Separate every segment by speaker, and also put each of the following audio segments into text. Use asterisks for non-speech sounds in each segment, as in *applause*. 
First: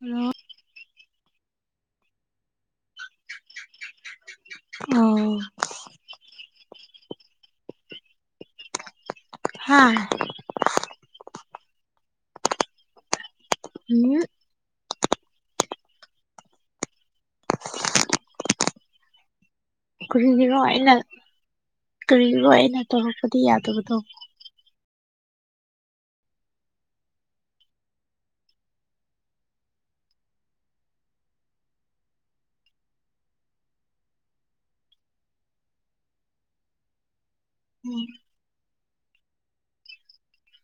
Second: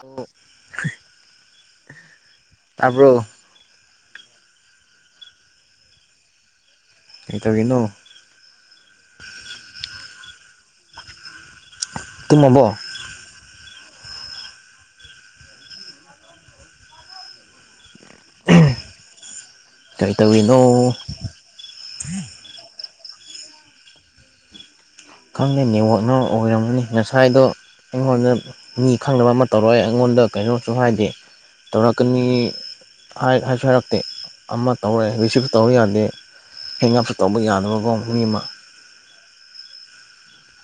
Speaker 1: Hello
Speaker 2: ꯇꯥꯕ꯭ꯔꯣ
Speaker 1: ꯑꯧ
Speaker 2: ꯀꯩꯗꯧꯔꯤꯅꯣ
Speaker 1: ꯍꯥꯥ
Speaker 2: ꯇꯨꯝꯃꯕꯣ
Speaker 1: ꯍꯨꯝ
Speaker 2: ꯀꯔꯤ
Speaker 1: ꯀꯔꯤꯒꯤꯅꯣ ꯑꯩꯅ
Speaker 2: ꯇꯧꯔꯤꯅꯣ
Speaker 1: ꯀꯔꯤꯒꯤꯅꯣ ꯑꯩꯅ ꯇꯧꯔꯛꯄꯗꯤ ꯌꯥꯗꯕꯗꯣ
Speaker 2: ꯈꯪꯗꯦ ꯅꯦꯠꯋꯥꯛꯅ ꯑꯣꯏꯔꯝꯒꯅꯤ ꯉꯁꯥꯏꯗꯣ ꯑꯩꯉꯣꯟꯗ ꯃꯤ ꯈꯪꯗꯕ ꯑꯃ ꯇꯧꯔꯛꯑꯦ ꯑꯩꯉꯣꯟꯗ ꯀꯩꯅꯣꯁꯨ ꯍꯥꯏꯗꯦ ꯇꯧꯔꯥꯛꯀꯅꯤ ꯍꯥꯏꯁꯨ ꯍꯥꯏꯔꯛꯇꯦ ꯑꯃ ꯇꯧꯔꯦ ꯔꯤꯁꯤꯞꯁꯨ ꯇꯧꯕ ꯌꯥꯗꯦ ꯍꯦꯡꯑꯞꯁꯨ ꯇꯧꯕ ꯌꯥꯗꯦ
Speaker 1: ꯎꯝ
Speaker 2: *unintelligible*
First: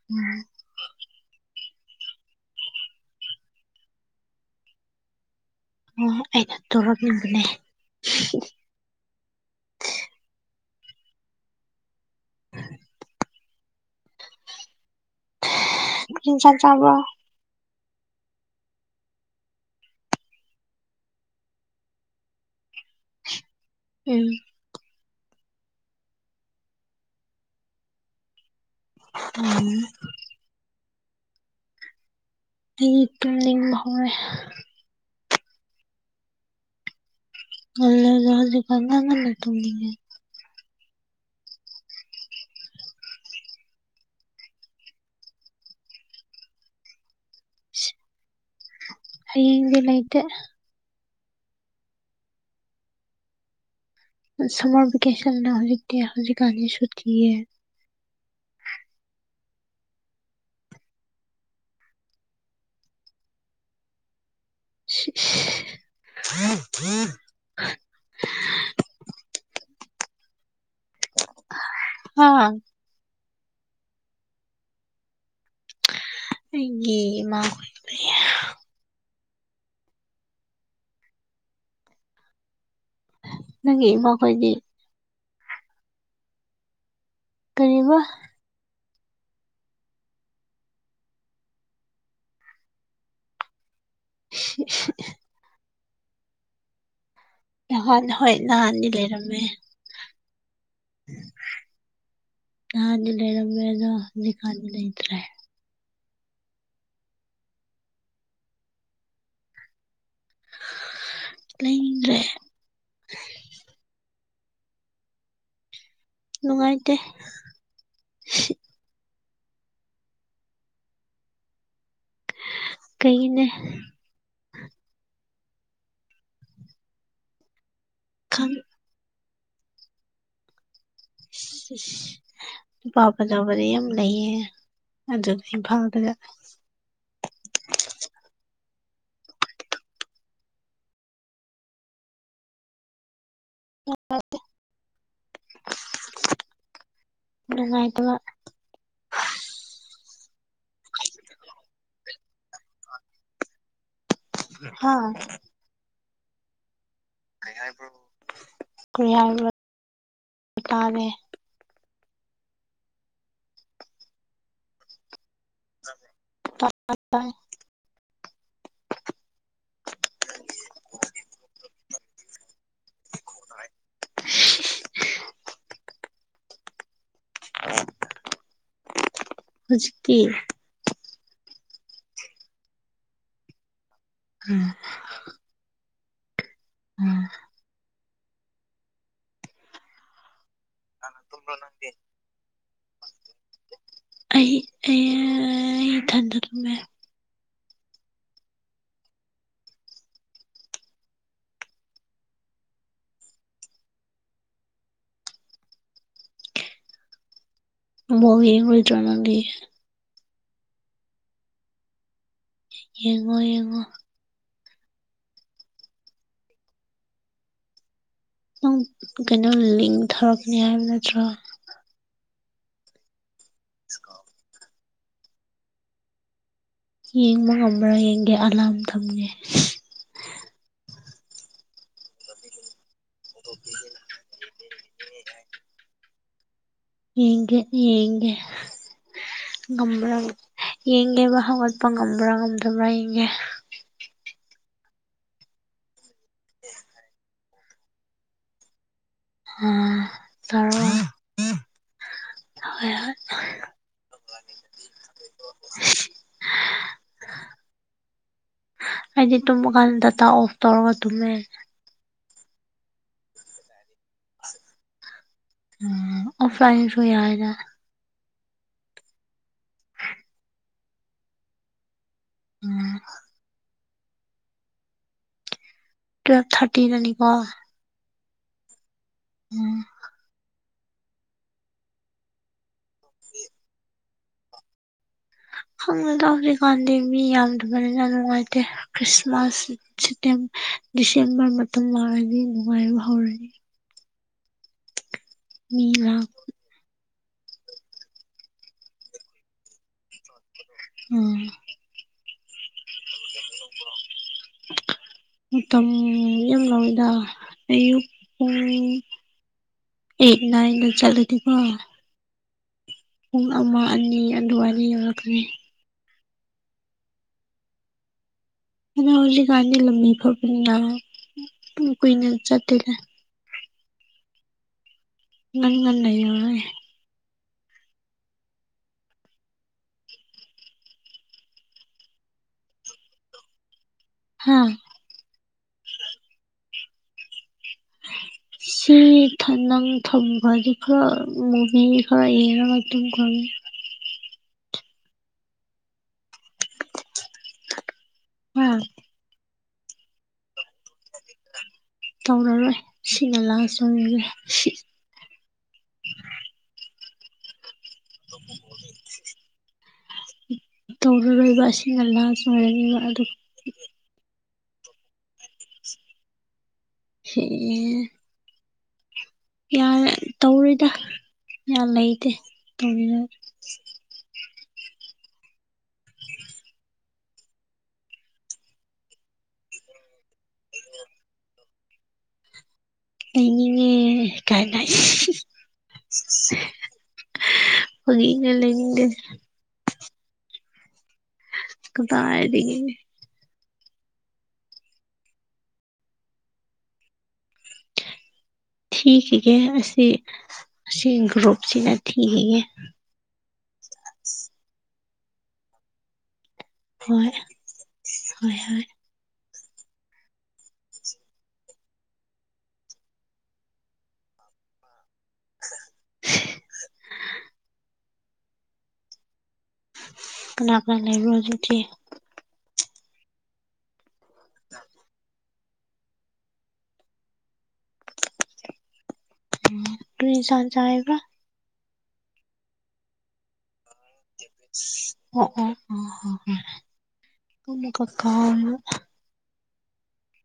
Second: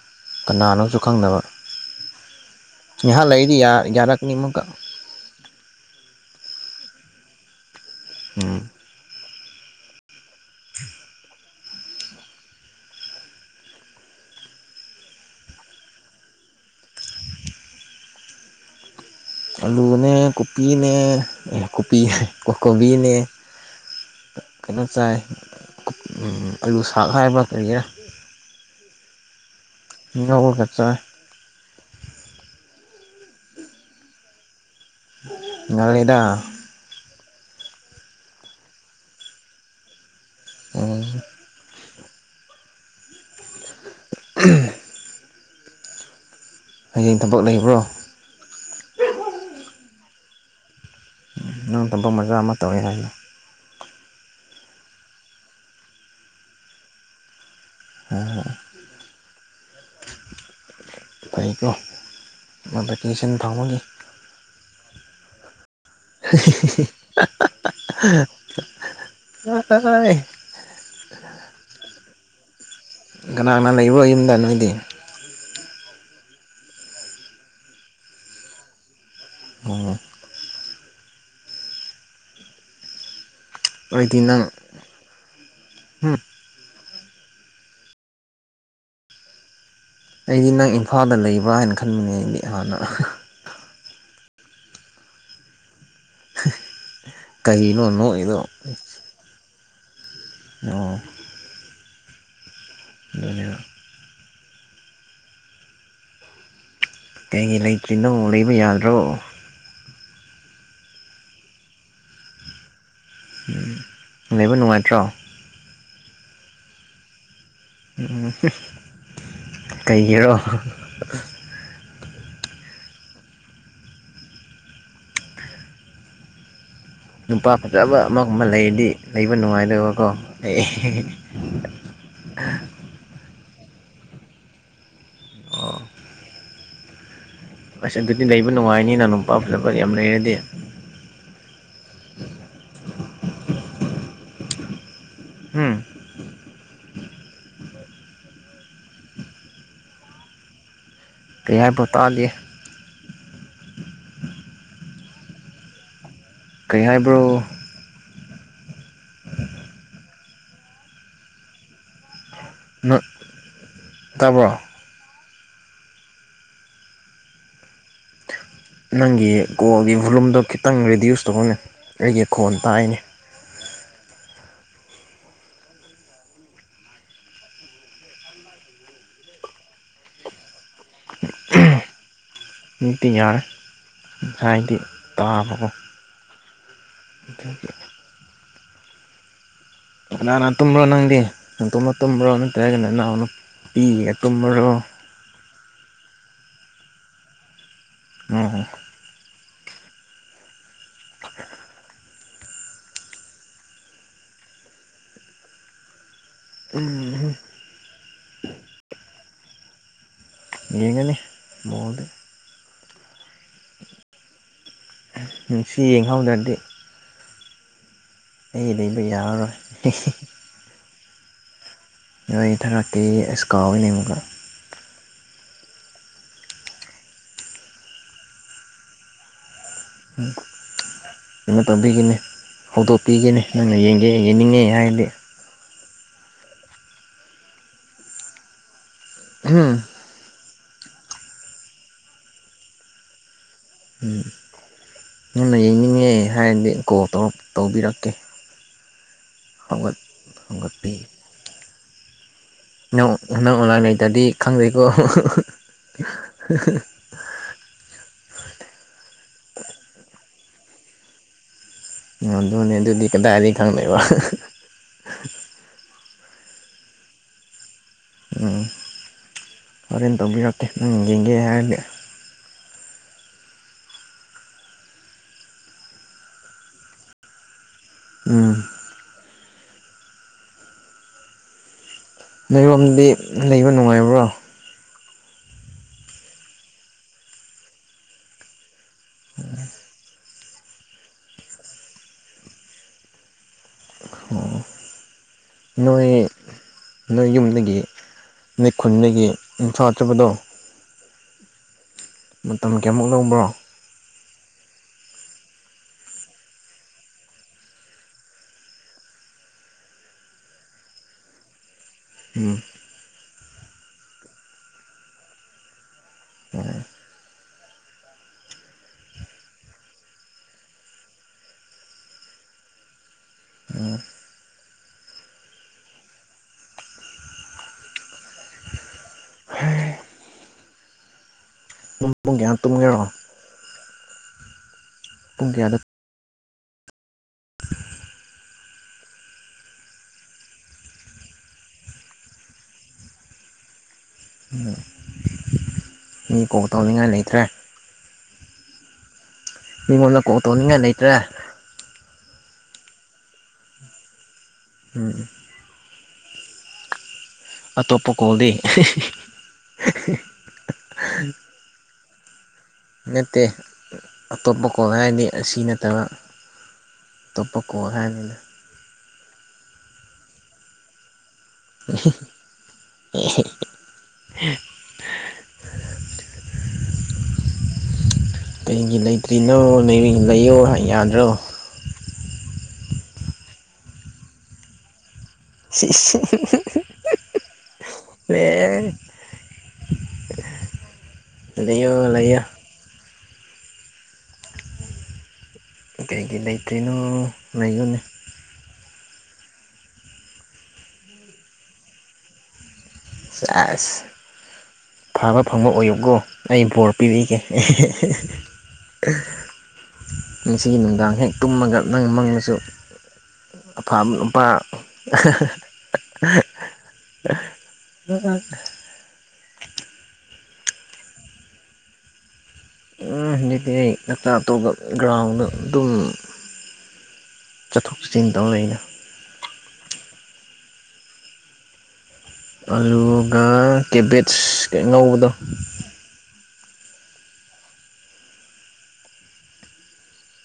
Speaker 1: *unintelligible*
Speaker 2: ꯀꯅꯥꯅꯣꯁꯨ ꯈꯪꯗꯕ ꯅꯍꯥꯟ ꯂꯩꯏꯗꯤ ꯌꯥꯔꯛꯀꯅꯤ ꯑꯃꯨꯛꯀ
Speaker 1: ꯑꯩꯅ ꯇꯧꯔꯛ ꯏꯕꯅꯦ
Speaker 2: ꯎꯝ
Speaker 1: *unintelligible* *unintelligible* ꯆꯥꯛ ꯆꯕ꯭ꯔꯣ
Speaker 2: ꯑꯂꯨꯅꯦ ꯀꯣꯄꯤꯅꯦ ꯀꯣꯄꯤ ꯀꯣꯕꯤꯅꯦ
Speaker 1: ꯎꯝ
Speaker 2: ꯀꯩꯅꯣ ꯆꯥꯏ ꯑꯂꯨ ꯁꯥꯛ ꯍꯥꯏꯕ ꯀꯔꯤꯔꯥ
Speaker 1: ꯎꯝ
Speaker 2: ꯉꯧꯔꯒ ꯆꯥꯏ
Speaker 1: ꯑꯩ ꯄꯨꯡꯅꯤꯡꯕ ꯍꯦ *unintelligible*
Speaker 2: ꯉꯜꯂꯤꯗ
Speaker 1: *unintelligible* ꯍꯧꯖꯤ ꯀꯥꯟꯗꯅ ꯂꯩ ꯇꯨꯝꯅꯤꯉꯦ
Speaker 2: ꯑꯣ *unintelligible* ꯍꯌꯦꯡ ꯊꯕꯛ ꯂꯩꯕ꯭ꯔꯣ
Speaker 1: ꯍꯌꯦꯡꯗꯤ ꯂꯩꯇꯦ
Speaker 2: ꯅꯪ ꯊꯕꯛ ꯃꯆꯥꯥ ꯑꯃ ꯇꯧꯋꯤ ꯍꯥꯏꯅ
Speaker 1: ꯁꯝꯃꯔ ꯚꯦꯀꯦꯁꯟ ꯍꯧꯖꯤꯛꯇꯤ ꯍꯧꯖꯤꯛꯀꯥꯟꯗꯤ ꯁꯨꯇꯤꯌꯦ
Speaker 2: *unintelligible* ꯐꯧꯀꯣ *unintelligible* ꯐꯪꯕꯒꯤ
Speaker 1: *unintelligible*
Speaker 2: *unintelligible*
Speaker 1: ꯍꯥ *unintelligible*
Speaker 2: ꯀꯅꯥꯅ ꯂꯩꯕ꯭ꯔꯣ ꯌꯨꯝꯗ ꯅꯣꯏꯗꯤ
Speaker 1: ꯑꯩꯒꯤ ꯏꯃꯥ
Speaker 2: ꯑꯣ
Speaker 1: ꯅꯪꯒꯤ
Speaker 2: ꯑꯣꯏꯗꯤ ꯅꯪ
Speaker 1: ꯏꯃꯥꯈꯣꯏꯗꯤ ꯀꯔꯤꯕ
Speaker 2: ꯑꯩꯗꯤ ꯅꯪ ꯏꯝꯐꯥꯜꯗ ꯂꯩꯕ꯭ꯔꯥ ꯍꯥꯏꯅ ꯈꯟꯕꯅꯦ ꯑꯩꯗꯤ ꯍꯥꯟꯅ
Speaker 1: *unintelligible*
Speaker 2: ꯀꯔꯤꯅꯣ
Speaker 1: ꯅꯍꯥꯟ ꯍꯣꯏ
Speaker 2: ꯅꯣꯛꯏꯗꯣ
Speaker 1: ꯅꯍꯥꯟꯗꯤ ꯂꯩꯔꯝꯃꯦ
Speaker 2: ꯑꯣ
Speaker 1: ꯅꯍꯥꯟꯗꯤ
Speaker 2: ꯑꯗꯨꯅꯦꯕ
Speaker 1: ꯂꯩꯔꯝꯃꯦ ꯑꯗꯣ ꯍꯨꯖꯤꯛꯀꯥꯟꯗꯤ ꯂꯩꯇ꯭ꯔꯦ
Speaker 2: ꯀꯩꯒꯤ ꯂꯩꯇ꯭ꯔꯤꯅꯣ ꯂꯩꯕ ꯌꯥꯗ꯭ꯔꯣ
Speaker 1: ꯂꯩꯅꯤꯡꯗ꯭ꯔ‌ꯦ
Speaker 2: ꯎꯝ ꯂꯩꯕ ꯅꯨꯡꯉꯥꯏꯇ꯭ꯔꯣ
Speaker 1: ꯅꯨꯡꯉꯥꯏꯇꯦ
Speaker 2: *unintelligible* ꯀꯩꯒꯤꯔꯣ
Speaker 1: ꯀꯩꯒꯤꯅꯦ
Speaker 2: ꯅꯨꯄꯥ ꯐꯖꯕ ꯑꯃꯒꯨꯝꯕ
Speaker 1: ꯈꯪ
Speaker 2: ꯂꯩꯔꯗꯤ ꯂꯩꯕ ꯅꯨꯡꯉꯥꯏꯗꯕꯀꯣ ꯑꯩ *unintelligible*
Speaker 1: ꯅꯨꯄꯥ ꯐꯖꯕꯗꯤ ꯌꯥꯝ ꯂꯩꯌꯦ ꯑꯗꯨ ꯏꯝꯐꯥꯜꯗ
Speaker 2: ꯑꯁ ꯑꯗꯨꯗꯤ ꯂꯩꯕ ꯅꯨꯡꯉꯥꯏꯅꯤꯅ ꯅꯨꯄꯥ ꯐꯖꯕ ꯌꯥꯝ ꯂꯩꯔꯗꯤ ꯎꯝ
Speaker 1: ꯉꯥꯏꯇꯕ *inaudible*
Speaker 2: ꯀꯌꯥꯕ ꯇꯥꯗ‌ꯦ
Speaker 1: ꯍꯥ
Speaker 2: ꯀꯩ ꯍꯥꯏꯕ꯭ꯔꯣ
Speaker 1: ꯀꯔꯤꯍ ꯇꯥꯅꯦ *unintelligible*
Speaker 2: ꯉꯛ ꯇꯕꯔꯣ꯫
Speaker 1: *unintelligible*
Speaker 2: ꯅꯪꯒꯤ ꯀꯣꯜꯒꯤ ꯚꯣꯂꯨꯝꯗꯣ ꯈꯤꯇꯪ ꯔꯤꯗ꯭ꯌꯨꯁ ꯇꯧꯑꯣꯅꯦ ꯑꯩꯒꯤ ꯈꯣꯟ ꯇꯥꯏꯅꯦ꯫
Speaker 1: *unintelligible* *unintelligible* ꯍꯧꯖꯤꯛꯇꯤ꯫
Speaker 2: ꯍꯧꯖꯤꯛꯇꯤ ꯌꯥꯔꯦ ꯉꯥꯁꯥꯏꯗꯤ ꯇꯥꯕꯀꯣ꯫ ꯊꯝ ꯉꯥꯟꯅ ꯇꯨꯝꯕ꯭ꯔꯣ ꯅꯪꯗꯤ ꯅꯪ ꯅꯥꯇꯣꯝꯗ ꯇꯨꯝꯕ꯭ꯔꯣ ꯅꯠꯇꯔꯒꯅ ꯅꯅꯥꯎ ꯅꯨꯄꯤꯒ ꯇꯨꯝꯕ꯭ꯔꯣ꯫
Speaker 1: ꯏꯊꯟꯗ ꯇꯨꯝꯃꯦ꯫
Speaker 2: ꯑꯣ꯫
Speaker 1: ꯕꯣꯜ ꯌꯦꯡꯉꯣꯏꯗꯔ ꯅꯪꯗꯤ꯫
Speaker 2: ꯌꯦꯡꯒꯅꯤ꯫ ꯃꯣꯜꯗꯦ꯫
Speaker 1: ꯌꯦꯡꯉꯣ ꯌꯦꯡꯉꯣ꯫
Speaker 2: ꯎꯝ ꯁꯤ ꯌꯦꯡꯍꯧꯗ꯭ꯔꯗꯤ꯫ ꯑꯩ
Speaker 1: ꯅꯪ
Speaker 2: ꯂꯩꯕ
Speaker 1: ꯀꯩꯅꯣ
Speaker 2: ꯌꯥꯔꯔꯣꯏ
Speaker 1: ꯂꯤꯡ ꯊꯥꯔꯛꯀꯅꯤ ꯍꯥꯏꯕ ꯅꯠꯇ꯭ꯔꯣ꯫
Speaker 2: ꯂꯤꯡ ꯊꯥꯔꯛꯀꯦ ꯑꯁ ꯀꯥꯎꯋꯤꯅꯦ ꯑꯃꯨꯛꯀ꯫
Speaker 1: ꯌꯦꯡꯕ ꯉꯝꯕ꯭ꯔꯥ ꯌꯦꯡꯒꯦ ꯑꯂꯥꯔꯝ ꯊꯝꯒꯦ꯫
Speaker 2: ꯎ ꯀꯩꯅꯣ ꯇꯧꯕꯒꯤꯅꯦ ꯍꯧꯗꯣꯛ ꯄꯤꯒꯅꯤ ꯅꯪꯅ ꯌꯦꯡꯒꯦ ꯌꯦꯡꯅꯤꯡꯉꯦ ꯍꯥꯏꯔꯗꯤ꯫
Speaker 1: ꯌꯦꯒꯦꯗꯤ ꯌꯦꯒꯦ ꯉꯥꯝꯕꯔꯅ꯫ ꯌꯦꯡꯒꯦꯕ ꯍꯧꯒꯠꯄ ꯉꯝꯕ꯭ꯔꯥ ꯉꯝꯗꯕ꯭ꯔꯥ ꯌꯦꯡꯒꯦ꯫
Speaker 2: ꯎꯝ꯫ ꯅꯪꯅ ꯌꯦꯡꯅꯤꯡꯉꯦ ꯍꯥꯏꯔꯗꯤ ꯀꯣꯜ ꯇꯧꯕꯤꯔꯛꯀꯦ꯫
Speaker 1: ꯑ
Speaker 2: ꯍꯧꯒꯠ
Speaker 1: ꯇꯔꯣꯛ꯫
Speaker 2: ꯍꯧꯒꯠꯄꯤ ꯅꯪ ꯅꯪ ꯑꯣꯂꯥꯏꯟ ꯂꯩꯇ꯭ꯔꯗꯤ ꯈꯪꯗꯦꯀꯣ꯫
Speaker 1: ꯑꯩꯗꯤ ꯇꯨꯝꯃꯀꯥꯟꯗ ꯗꯇꯥ ꯑꯣꯐ ꯇꯧꯔꯒ ꯇꯨꯝꯃꯦ꯫
Speaker 2: ꯑꯣ ꯑꯗꯨꯅꯦ ꯑꯗꯨꯗꯤ ꯀꯗꯥꯏꯗꯤ ꯈꯪꯗꯣꯏꯕ꯫
Speaker 1: ꯑꯥ ꯑꯣꯐꯂꯥꯏꯟꯗꯁꯨ ꯌꯥꯏꯌꯦꯗ꯫
Speaker 2: ꯑꯣ꯫ ꯍꯣꯔꯦꯟ ꯇꯧꯕꯤꯔꯛꯀꯦ ꯅꯪ ꯌꯦꯡꯒꯦ ꯍꯥꯏꯔꯗꯤ꯫
Speaker 1: ꯑ꯫ ꯇꯨꯌꯦꯜꯞ ꯊꯥꯔꯇꯤꯗꯅꯤꯀꯣ꯫
Speaker 2: ꯎꯝ
Speaker 1: ꯑꯣ꯫
Speaker 2: ꯅꯣꯏ ꯔꯣꯝꯗꯤ ꯂꯩꯕ ꯅꯨꯡꯉꯥꯏꯕ꯭ꯔꯣ꯫
Speaker 1: ꯈꯪꯅ ꯇꯧꯗ꯭ꯔꯤꯀꯥꯟꯗꯤ ꯃꯤ ꯌꯥꯝꯗꯕꯅꯤꯅ ꯅꯨꯡꯉꯥꯏꯇꯦ ꯈ꯭ꯔꯤꯁꯃꯥꯁ ꯁꯤꯇꯦꯝ ꯗꯤꯁꯦꯝꯕꯔ ꯃꯇꯝ ꯌꯧꯔꯗꯤ ꯅꯨꯡꯉꯥꯏ ꯍꯧꯔꯅꯤ꯫
Speaker 2: ꯑꯣ꯫
Speaker 1: ꯃꯤ
Speaker 2: ꯅꯣꯏ
Speaker 1: ꯂꯥꯛ
Speaker 2: ꯅꯣꯏ ꯌꯨꯝꯗꯒꯤ ꯅꯣꯏ ꯈꯨꯟꯗꯒꯤ ꯏꯝꯐꯥꯜ ꯆꯠꯄꯗꯣ꯫
Speaker 1: ꯑꯥ꯫
Speaker 2: ꯃꯇꯝ ꯀꯌꯥꯃꯨꯛ ꯂꯧꯕ꯭ꯔꯣ꯫
Speaker 1: *unintelligible* ꯃꯇꯝ ꯌꯥꯝ ꯂꯧꯌꯦꯗ ꯑꯌꯨꯛ ꯄꯨꯡ ꯑꯩꯠ ꯅꯥꯏꯟꯗ ꯆꯠꯂꯗꯤꯀꯣ
Speaker 2: ꯎꯝ꯫
Speaker 1: ꯄꯨꯡ ꯑꯃ ꯑꯅꯤ ꯑꯗꯨꯋꯥꯏꯗ ꯌꯧꯔꯛꯀꯅꯤ꯫
Speaker 2: ꯑꯣ꯫
Speaker 1: ꯑꯗꯨꯗ ꯍꯧꯖꯤꯛꯀꯥꯟꯗꯤ ꯂꯝꯕꯤ ꯐꯕꯅ ꯀꯨꯏꯅ ꯆꯠꯇꯦꯅꯦ꯫ ꯅꯪ ꯅ ꯌ
Speaker 2: ꯄ ꯄꯨꯡ ꯀꯌꯥ ꯇꯨꯝꯒꯦꯔꯣ
Speaker 1: ꯍꯥꯝ
Speaker 2: ꯄꯨꯡ ꯀꯌꯥꯗ *inaudible*
Speaker 1: ꯁꯤ ꯅꯪ ꯊꯝꯕꯗꯤ ꯈꯔ ꯃꯨꯚꯤ ꯈꯔ ꯌꯦꯡꯉꯒ ꯑꯗꯨ ꯈꯪꯃꯤ
Speaker 2: ꯎ ꯃꯤ ꯀꯣꯜ ꯇꯧꯅꯤꯡꯉꯥꯏ ꯂꯩꯇ꯭ꯔꯦ
Speaker 1: ꯎꯝ
Speaker 2: ꯃꯤꯉꯣꯟꯗ ꯀꯣꯛ ꯇꯣꯅꯤꯡꯉꯥꯏ ꯂꯩꯇ꯭ꯔꯦ
Speaker 1: ꯇꯧꯔꯔꯣꯏ ꯁꯤꯅ ꯂꯥꯁꯔꯤꯁꯦ ꯁꯤ
Speaker 2: ꯎꯝ ꯑꯇꯣꯞꯄ ꯀꯣꯜꯗꯤ
Speaker 1: ꯇꯔꯣꯏꯕꯁꯤꯒꯅ ꯆ
Speaker 2: ꯅꯠꯇꯦ ꯑꯇꯣꯞꯄ ꯀꯣ ꯍꯥꯏꯔꯗꯤ ꯑꯁꯤ ꯅꯠꯇꯕ ꯇꯣꯞꯄ ꯀꯣ ꯍꯥꯏꯅꯤꯅꯦ
Speaker 1: ꯌꯥ ꯇꯧꯔꯤꯗ ꯌꯥꯝ ꯂꯩꯇꯦ ꯇꯧꯔꯤꯗ
Speaker 2: ꯑꯩꯒꯤ ꯂꯩꯇ꯭ꯔꯤꯅꯣ ꯅ ꯂꯩꯌꯣ ꯌꯥꯗ꯭ꯔꯣ
Speaker 1: ꯂꯩꯅꯤꯡꯉꯦ ꯀꯥꯏꯅ ꯍ ꯌꯦꯒ ꯂꯩꯅꯤꯡꯦ
Speaker 2: ꯂꯩꯌꯣ ꯂꯩꯌꯣ
Speaker 1: ꯀꯗꯥꯔꯤ
Speaker 2: ꯀꯩꯒꯤ ꯂꯩꯇ꯭ꯔꯤꯅꯣ ꯂꯩꯉꯣꯅꯦ
Speaker 1: ꯊꯒ ꯑꯁꯤꯁ ꯑꯁꯤ ꯒ꯭ꯔꯨꯞꯁꯤꯅ ꯊꯒꯦ
Speaker 2: ꯑꯁ ꯐꯕ ꯐꯪꯕ ꯑꯣꯏꯌꯨꯀꯣ ꯑꯩ ꯕꯣꯔ
Speaker 1: ꯍꯣꯏ
Speaker 2: ꯄꯤꯕꯤꯒꯦ
Speaker 1: ꯍꯣꯏ ꯍꯣꯏ
Speaker 2: ꯃꯁꯤꯁꯤꯒꯤ ꯅꯨꯡꯗꯥꯡ ꯍꯦꯛ ꯇꯨꯝꯃꯒ ꯅꯪ ꯃꯪꯃꯁꯨ ꯂꯄꯥꯥꯝ ꯂꯝꯄꯥ *inaudible*
Speaker 1: ꯀꯅꯥ ꯀ ꯂꯩꯕꯤ ꯍꯧꯖꯤ ꯊ
Speaker 2: ꯎꯝ ꯍꯧꯖꯤꯛꯇꯤ ꯑꯩ ꯅꯛꯇ ꯑꯇꯣꯞꯄ ꯒ꯭ꯔꯥꯎꯟꯗ ꯑꯗꯨꯝ ꯆꯠꯊꯣꯛ ꯆꯠꯁꯤꯟ ꯇꯧꯔ ꯑꯩꯅ
Speaker 1: ꯇ ꯏꯁꯥ ꯆꯦꯕ
Speaker 2: ꯑꯗꯨꯒ ꯀꯦꯕꯦꯠꯁꯅꯧꯕꯗꯣ
Speaker 1: ꯀꯩꯅ ꯀꯀꯥ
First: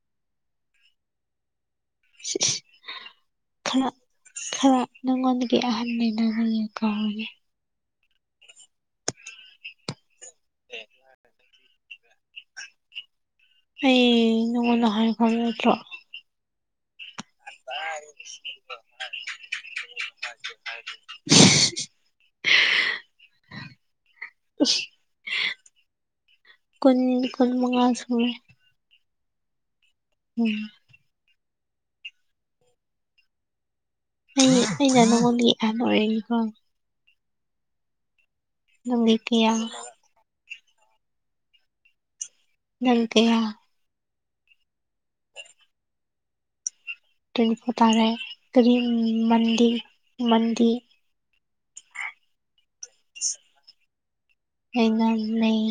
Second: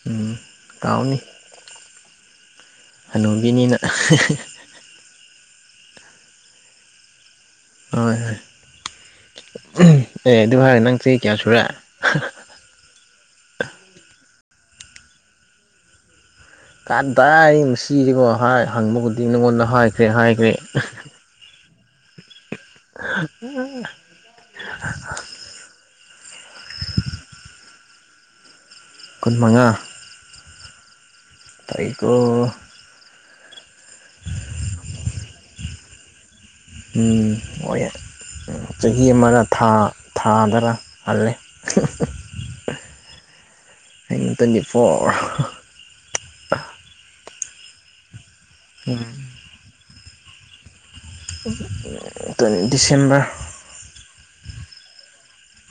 Speaker 2: ꯎꯝ ꯇꯎꯅꯤ ꯍꯅꯨꯕꯤꯅꯤꯅ
Speaker 1: ꯈꯔ ꯈꯔ ꯅꯪꯉꯣꯟꯗꯒꯤ ꯑꯍꯥꯟꯕ ꯂꯩꯅ ꯌꯦ ꯀꯥꯦ
Speaker 2: ꯍꯣꯏ ꯍꯣꯏ ꯑꯦ ꯑꯗꯨꯚꯥꯔ ꯅꯪ ꯆꯦ ꯀꯌꯥ ꯁꯨꯔ
Speaker 1: ꯑꯩ ꯅꯪꯉꯣꯟꯗ ꯍꯥꯏꯈ꯭ꯔꯕ ꯅꯠꯇ꯭ꯔꯣ
Speaker 2: ꯀꯗꯥꯏ ꯁꯤꯁꯤꯀꯣ ꯍꯥꯏ ꯍꯪꯕꯕꯨꯗꯤ ꯅꯪꯉꯣꯟꯗ ꯍꯥꯏꯈ꯭ꯔꯦ ꯍꯥꯏꯈ꯭ꯔꯦ ꯎ
Speaker 1: ꯀꯨꯟ ꯀꯨꯟ ꯃꯉꯥꯁꯦ
Speaker 2: ꯀꯨꯟ ꯃꯉꯥ
Speaker 1: ꯎꯝ
Speaker 2: ꯇꯈ
Speaker 1: ꯑꯩ ꯑꯩ ꯣ ꯑꯅꯔꯦꯀꯣ
Speaker 2: ꯍꯣꯏ ꯆꯍꯤ
Speaker 1: ꯅꯪꯗꯤ
Speaker 2: ꯑꯃꯗ
Speaker 1: ꯀꯌꯥ
Speaker 2: ꯊꯥ ꯊꯥꯗꯔ ꯃꯥꯜꯂꯦ
Speaker 1: ꯅꯪ ꯀꯌꯥ
Speaker 2: ꯇ꯭ꯋꯦꯟꯇꯤ ꯐꯣꯔ
Speaker 1: ꯇ꯭ꯋꯦꯟꯇꯤ ꯐꯣꯔ ꯇꯥꯔꯦ ꯀꯔꯤ ꯃꯟꯗꯤ ꯃꯟꯗꯤ
Speaker 2: ꯗꯤꯁꯦꯝꯕꯔ
Speaker 1: ꯑꯩꯒ ꯃꯅꯩ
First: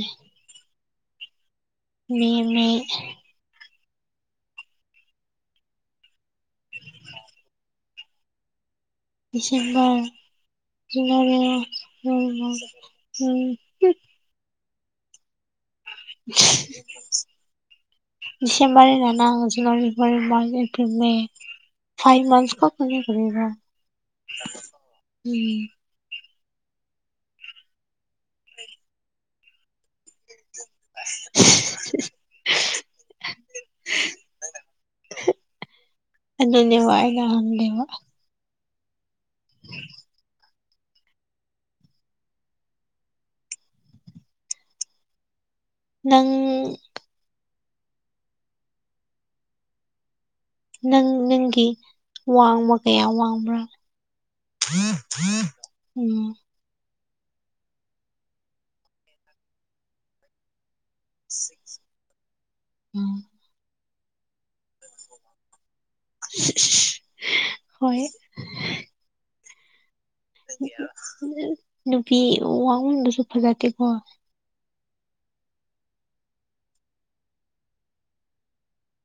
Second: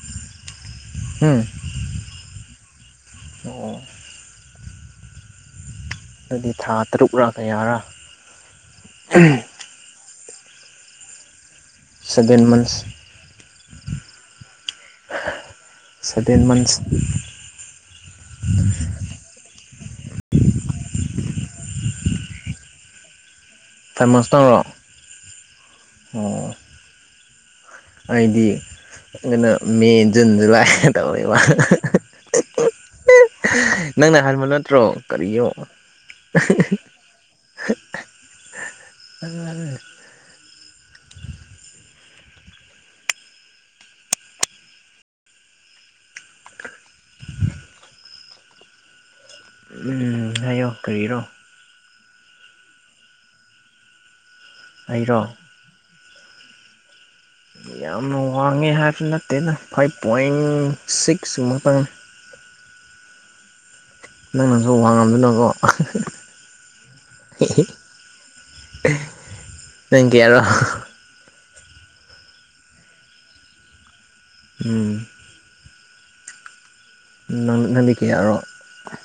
Speaker 2: ꯎꯝ
Speaker 1: ꯃꯤꯃꯤ
Speaker 2: ꯑꯣ ꯑꯗꯨꯗꯤ ꯊꯥ ꯇꯔꯨꯛꯔ ꯀꯌꯥꯔꯥ
Speaker 1: ꯁꯤ ꯎꯝ
Speaker 2: seven months
Speaker 1: *unintelligible*
Speaker 2: seven
Speaker 1: *inaudible*
Speaker 2: months
Speaker 1: *unintelligible* December ꯅꯅꯥ January February March April May five months ꯈꯛꯇꯅꯤ ꯍꯟꯕ
Speaker 2: ꯇꯥꯏꯃꯁꯅꯔꯣ ꯑꯣ ꯍꯥꯏꯗꯤ ꯀꯩꯅꯣ ꯃꯦ ꯖꯨꯟ ꯖꯨꯂꯥꯏ
Speaker 1: *unintelligible*
Speaker 2: ꯇꯧꯋꯦꯕ ꯅꯪꯅ ꯍꯟꯕ ꯅꯠꯇ꯭ꯔꯣ ꯀꯔꯤꯅꯣ
Speaker 1: *unintelligible* ꯑꯗꯨꯅꯦ ꯍꯣꯢ ꯑꯩ *unintelligible*
Speaker 2: *unintelligible*
Speaker 1: ꯅꯪ
Speaker 2: ꯎꯝ ꯍꯥꯏꯌꯣ
Speaker 1: ꯅꯪ
Speaker 2: ꯀꯔꯤꯔꯣ
Speaker 1: ꯅꯪꯒꯤ ꯋꯥꯡꯕ ꯀꯌꯥ ꯋꯥꯡꯕ꯭ꯔꯥ
Speaker 2: ꯑꯩꯔꯣ
Speaker 1: *inaudible* ꯎꯝ
Speaker 2: ꯌꯥꯝꯅ ꯋꯥꯡꯉꯦ ꯍꯥꯏꯕ ꯅꯠꯇꯦꯅ ꯐꯥꯏꯚ ꯄꯣꯏꯟ ꯁꯤꯛꯁꯃꯨꯛꯇꯪꯅꯤ
Speaker 1: ꯎꯝ
Speaker 2: ꯅꯪꯅꯁꯨ ꯋꯥ ꯉꯝꯗꯅꯀꯣ
Speaker 1: ꯁꯤꯁ ꯍꯣꯏ
Speaker 2: ꯅꯪ ꯀꯌꯥꯔꯣ
Speaker 1: ꯈꯪꯗꯦꯗ ꯅꯨꯄꯤ ꯋꯥꯡꯃꯟꯕꯁꯨ ꯐꯖꯗꯦꯀꯣ
Speaker 2: ꯎꯝ ꯅꯪ ꯅꯪꯗꯤ ꯀꯌꯥꯔꯣ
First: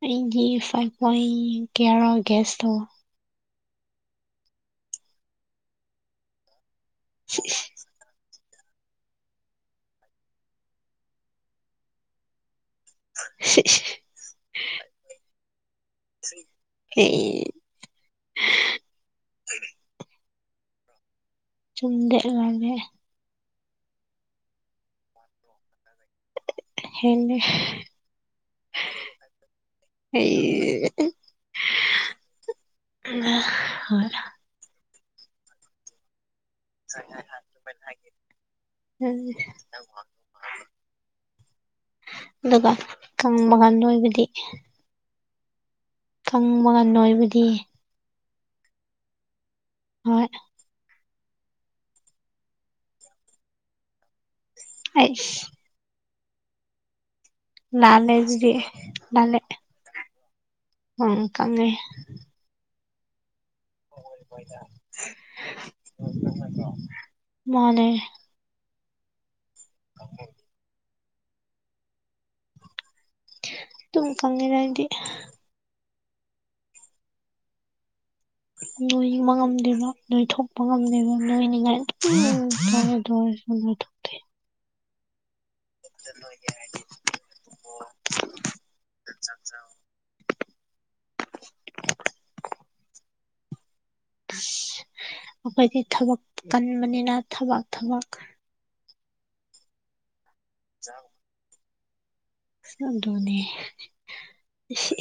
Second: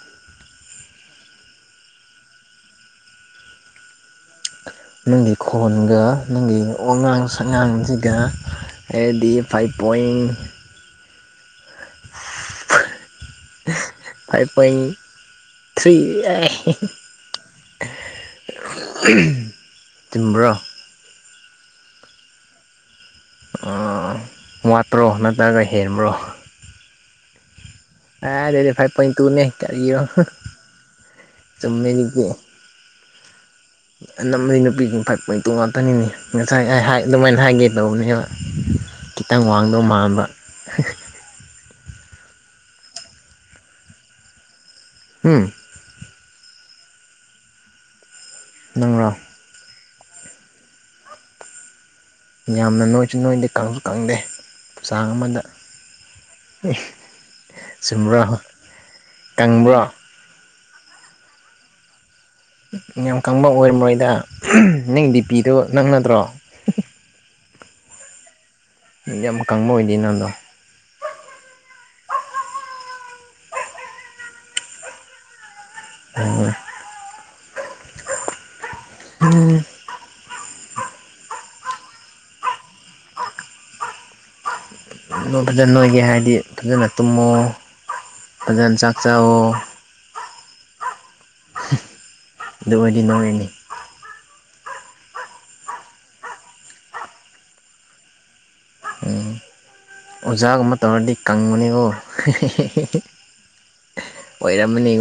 Speaker 1: ꯑꯩꯒꯤ ꯐꯥꯏꯚ ꯄꯣꯏꯟ ꯀꯌꯥꯔ ꯒꯦꯁ ꯇꯧ
Speaker 2: ꯅꯪꯒꯤ ꯈꯣꯟꯒ ꯅꯪꯒꯤ ꯋꯥꯉꯥꯡ ꯁꯛꯉꯥꯡꯁꯤꯒ ꯑꯩꯗꯤ five point
Speaker 1: *inaudible*
Speaker 2: five point three
Speaker 1: ꯑꯩ
Speaker 2: *unintelligible* *unintelligible* ꯆꯨꯝꯕ꯭ꯔꯣ
Speaker 1: ꯆꯨꯝꯗꯦ ꯂꯂꯦ
Speaker 2: ꯑꯣ ꯋꯥꯠꯇ꯭ꯔꯣ ꯅꯠꯇ꯭ꯔꯒ ꯍꯦꯟꯕ꯭ꯔꯣ
Speaker 1: ꯍꯦꯜꯂꯦ
Speaker 2: ꯑ ꯑꯗꯨꯗꯤ ꯐꯥꯏꯚ ꯄꯣꯏꯟ ꯇꯨꯅꯦ ꯀꯔꯤꯔꯣ
Speaker 1: ꯑꯩ
Speaker 2: ꯆꯨꯝꯃꯦ ꯑꯗꯨꯗꯤ
Speaker 1: ꯎꯝ
Speaker 2: ꯑꯅꯝꯕ ꯅꯨꯄꯤꯁꯤꯡ ꯐꯥꯏꯚ ꯄꯣꯏꯟ ꯇꯨ ꯉꯥꯛꯇꯅꯤ ꯉꯁꯥꯏ ꯑꯩ ꯑꯗꯨꯃꯥꯏꯅ ꯍꯥꯏꯒꯦ ꯇꯧꯕꯅꯦꯕ ꯈꯤꯇꯪ ꯋꯥꯡꯗꯧ ꯃꯥꯟꯕ
Speaker 1: ꯑꯗꯨꯒ ꯀꯪꯕꯒ ꯅꯣꯏꯕꯗꯤ
Speaker 2: ꯍꯨꯝ
Speaker 1: ꯀꯪꯕꯒ ꯅꯣꯏꯕꯗꯤ
Speaker 2: ꯅꯪꯔꯣ
Speaker 1: ꯍꯣꯏ
Speaker 2: ꯌꯥꯝꯅ ꯅꯣꯏꯁꯨ ꯅꯣꯏꯗꯦ ꯀꯪꯁꯨ ꯀꯪꯗꯦ ꯆꯥꯡ ꯑꯃꯗ
Speaker 1: ꯑꯩꯁ
Speaker 2: ꯏ *inaudible*
Speaker 1: ꯂꯅꯥꯂꯦ ꯑꯗꯨꯗꯤ ꯅꯥꯜꯂꯦ
Speaker 2: ꯀꯪꯕ꯭ꯔꯣ ꯌꯥꯝ ꯀꯪꯕ ꯑꯣꯏꯔꯝꯃꯣꯏꯗ ꯅꯪ ꯕꯤꯄꯤꯗꯨꯣ ꯅꯪ ꯅꯠꯗ꯭ꯔꯣ
Speaker 1: ꯃꯥꯅꯦ
Speaker 2: ꯌꯥꯝ ꯀꯪꯕ ꯑꯣꯏꯗꯦ ꯅꯪꯗꯣ
Speaker 1: ꯑꯗꯨꯝ ꯀꯪꯉꯤꯗ ꯑꯩꯗꯤ
Speaker 2: ꯑꯥ
Speaker 1: ꯅꯣꯏꯕ ꯉꯝꯗꯦꯕ ꯅꯣꯏ ꯊꯣꯛ ꯉꯝꯗꯦꯕ ꯅꯣꯅꯤꯡꯉꯥꯏ *unintelligible*
Speaker 2: ꯑꯗꯨ ꯐꯖꯅ ꯅꯣꯏꯒꯦ ꯍꯥꯏꯔꯗꯤ ꯐꯖꯅ ꯇꯨꯝꯃꯣ ꯐꯖꯅ ꯆꯥꯛ ꯆꯥꯋꯣ
Speaker 1: *unintelligible*
Speaker 2: ꯑꯗꯨ ꯑꯣꯏꯔꯗꯤ ꯅꯣꯡꯅꯤ
Speaker 1: ꯑꯁ ꯑꯩꯈꯣꯏꯗꯤ ꯊꯕꯛ ꯀꯟꯕꯅꯤꯅ ꯊꯕꯛ ꯊꯕꯛ
Speaker 2: ꯑꯣꯖꯥꯒꯨꯝꯕ ꯇꯧꯔꯗꯤ ꯀꯪꯕꯅꯤꯀꯣ
Speaker 1: ꯑꯗꯨꯅꯦ
Speaker 2: ꯑꯣꯏꯔꯝꯃꯥꯅꯤ